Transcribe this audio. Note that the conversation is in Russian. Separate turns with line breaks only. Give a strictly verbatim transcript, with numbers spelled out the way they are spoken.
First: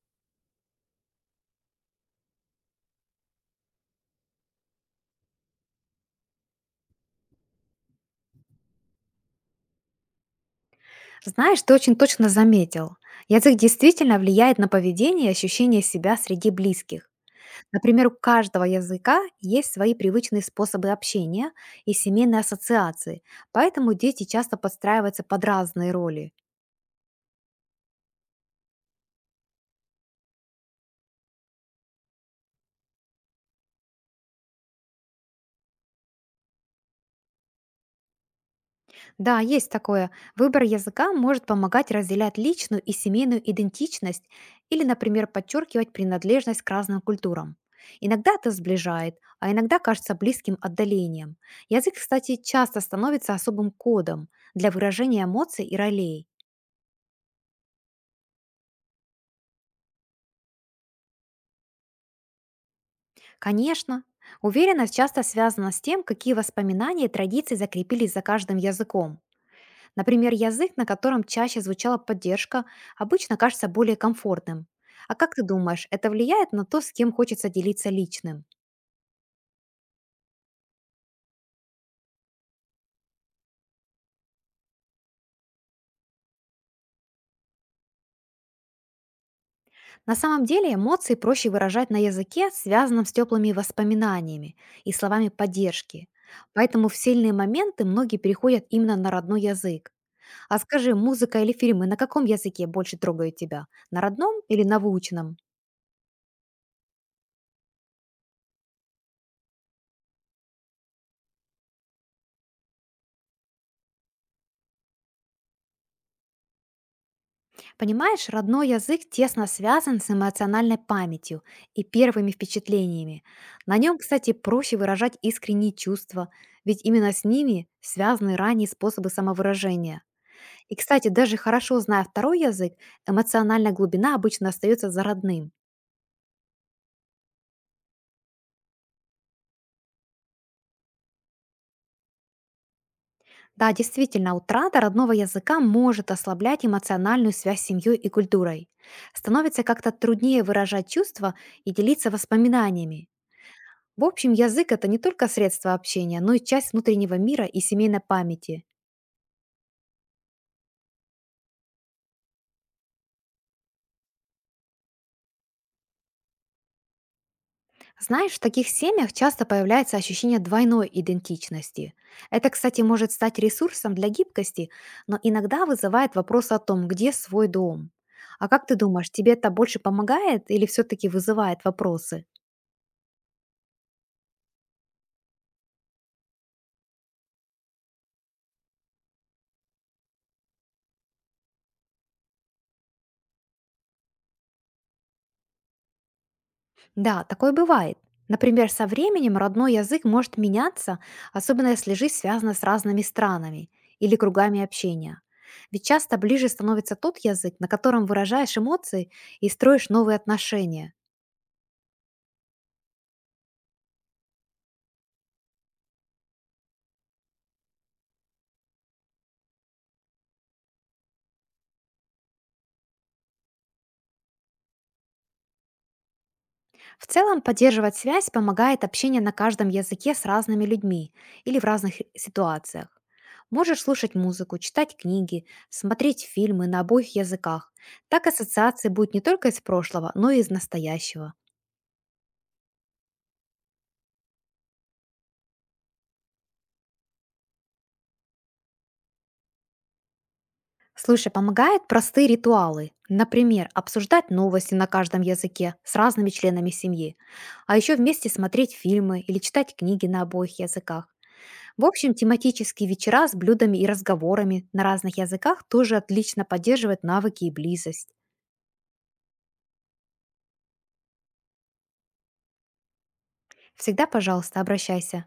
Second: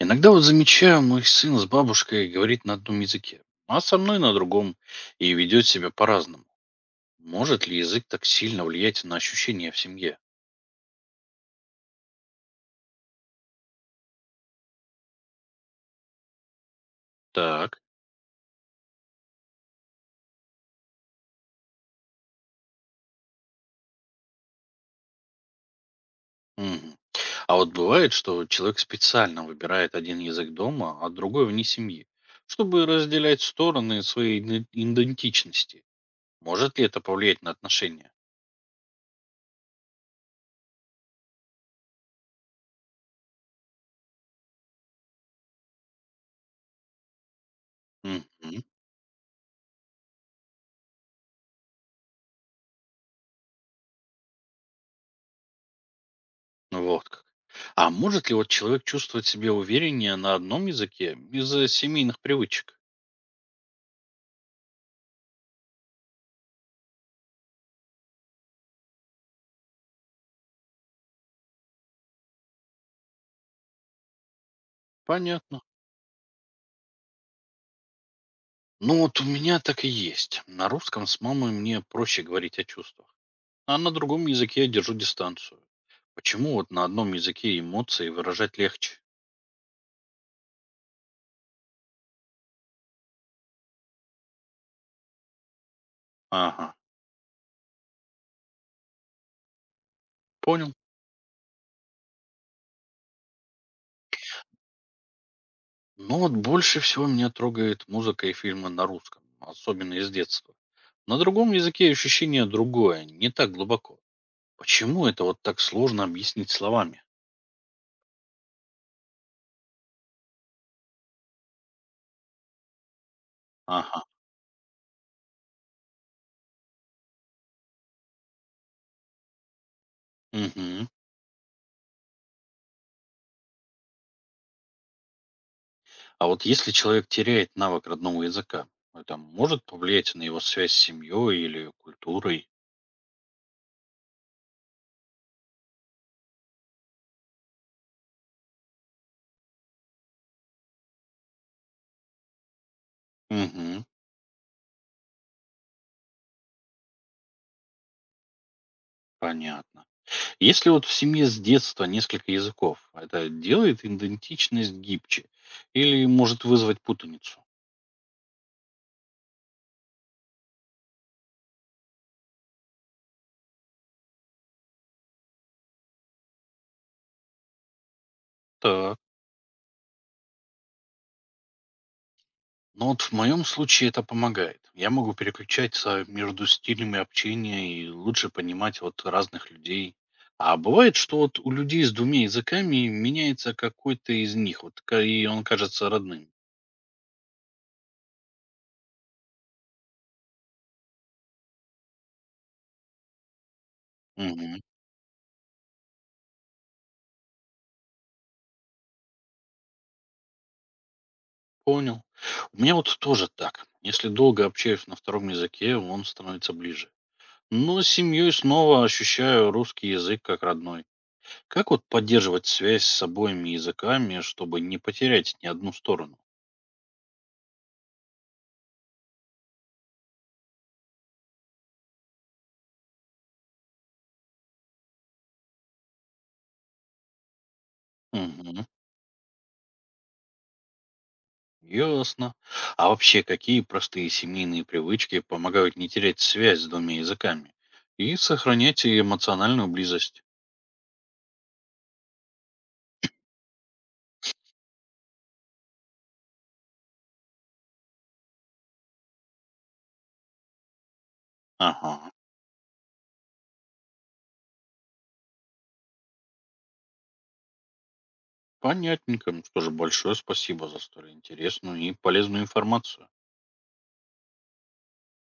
Иногда вот замечаю, мой сын с бабушкой говорит на одном языке, а со мной на другом, и ведет себя по-разному. Может ли язык так сильно влиять на ощущения в семье?
Знаешь, ты очень точно заметил. Язык действительно влияет на поведение и ощущение себя среди близких.
Так.
Например, у каждого языка есть свои привычные способы общения и семейные ассоциации, поэтому дети часто подстраиваются под разные роли.
Мгм. А вот бывает, что человек специально выбирает один язык дома, а другой вне семьи, чтобы разделять стороны своей иден- идентичности. Может ли это повлиять на отношения?
Да, есть такое. Выбор языка может помогать разделять личную и семейную идентичность или, например, подчеркивать принадлежность к разным культурам.
Мгм.
Иногда это сближает, а иногда кажется близким отдалением. Язык, кстати, часто становится особым кодом для выражения эмоций и ролей.
Вот как. А может ли вот человек чувствовать себя увереннее на одном языке из-за семейных привычек?
Конечно, уверенность часто связана с тем, какие воспоминания и традиции закрепились за каждым языком. Например, язык, на котором чаще звучала поддержка, обычно кажется более комфортным. А как ты
Понятно.
думаешь, это влияет на то, с кем хочется делиться личным?
Ну вот у меня так и есть. На русском с мамой мне проще говорить о чувствах, а на другом языке я держу дистанцию. Почему вот на одном языке эмоции выражать легче?
На самом деле эмоции проще выражать на языке, связанном с теплыми воспоминаниями и словами поддержки.
Ага,
Поэтому в сильные моменты многие переходят именно на родной язык. А
понял.
скажи, музыка или фильмы на каком языке больше трогают тебя? На родном или на выученном?
Но вот больше всего меня трогает музыка и фильмы на русском, особенно из детства. На другом языке ощущение другое, не так глубоко. Почему это вот так сложно объяснить словами?
Понимаешь, родной язык тесно связан с эмоциональной памятью и первыми впечатлениями. На нем,
Ага,
кстати, проще выражать искренние чувства, ведь именно с ними связаны ранние способы самовыражения. И,
угу.
кстати, даже хорошо зная второй язык, эмоциональная глубина обычно остается за родным.
А вот если человек теряет навык родного языка, это может повлиять на его связь с семьей или культурой?
Да, действительно, утрата родного языка может ослаблять эмоциональную связь с семьей и культурой. Становится как-то труднее выражать чувства и делиться воспоминаниями.
Угу,
В общем, язык— это не только средство общения, но и часть внутреннего мира и семейной памяти.
понятно. Если вот в семье с детства несколько языков, это делает идентичность гибче или может вызвать путаницу?
Знаешь, в таких семьях часто появляется ощущение двойной идентичности. Это, кстати, может стать ресурсом для гибкости, но иногда вызывает вопрос о том, где свой дом. А как ты
Так.
думаешь, тебе это больше помогает или все-таки вызывает вопросы?
Но вот в моем случае это помогает. Я могу переключаться между стилями общения и лучше понимать вот разных людей. А бывает, что вот у людей с двумя языками меняется какой-то из них, вот ка- и он кажется родным.
Да, такое бывает. Например, со временем родной язык может меняться, особенно если жизнь связана с разными странами или кругами
Мгм.
общения. Ведь часто ближе становится тот язык, на котором выражаешь эмоции и строишь новые отношения.
Понял. У меня вот тоже так. Если долго общаюсь на втором языке, он становится ближе. Но с семьей снова ощущаю русский язык как родной. Как вот поддерживать связь с обоими языками, чтобы не потерять ни одну сторону?
В целом, поддерживать связь помогает общение на каждом языке с разными людьми или в разных ситуациях. Можешь слушать музыку, читать книги, смотреть фильмы на обоих языках. Так
Мгм.
ассоциации будут не только из прошлого, но и из настоящего.
Ясно. А вообще, какие простые семейные привычки помогают не терять связь с двумя языками и сохранять и эмоциональную близость?
Слушай, помогают простые ритуалы. Например, обсуждать новости на каждом языке с разными членами семьи. А еще вместе смотреть фильмы или читать книги на обоих языках. В
Ага.
общем, тематические вечера с блюдами и разговорами на разных языках тоже отлично поддерживают навыки и близость.
Понятненько. Ну что же, большое спасибо за столь интересную и полезную информацию.
Всегда, пожалуйста, обращайся.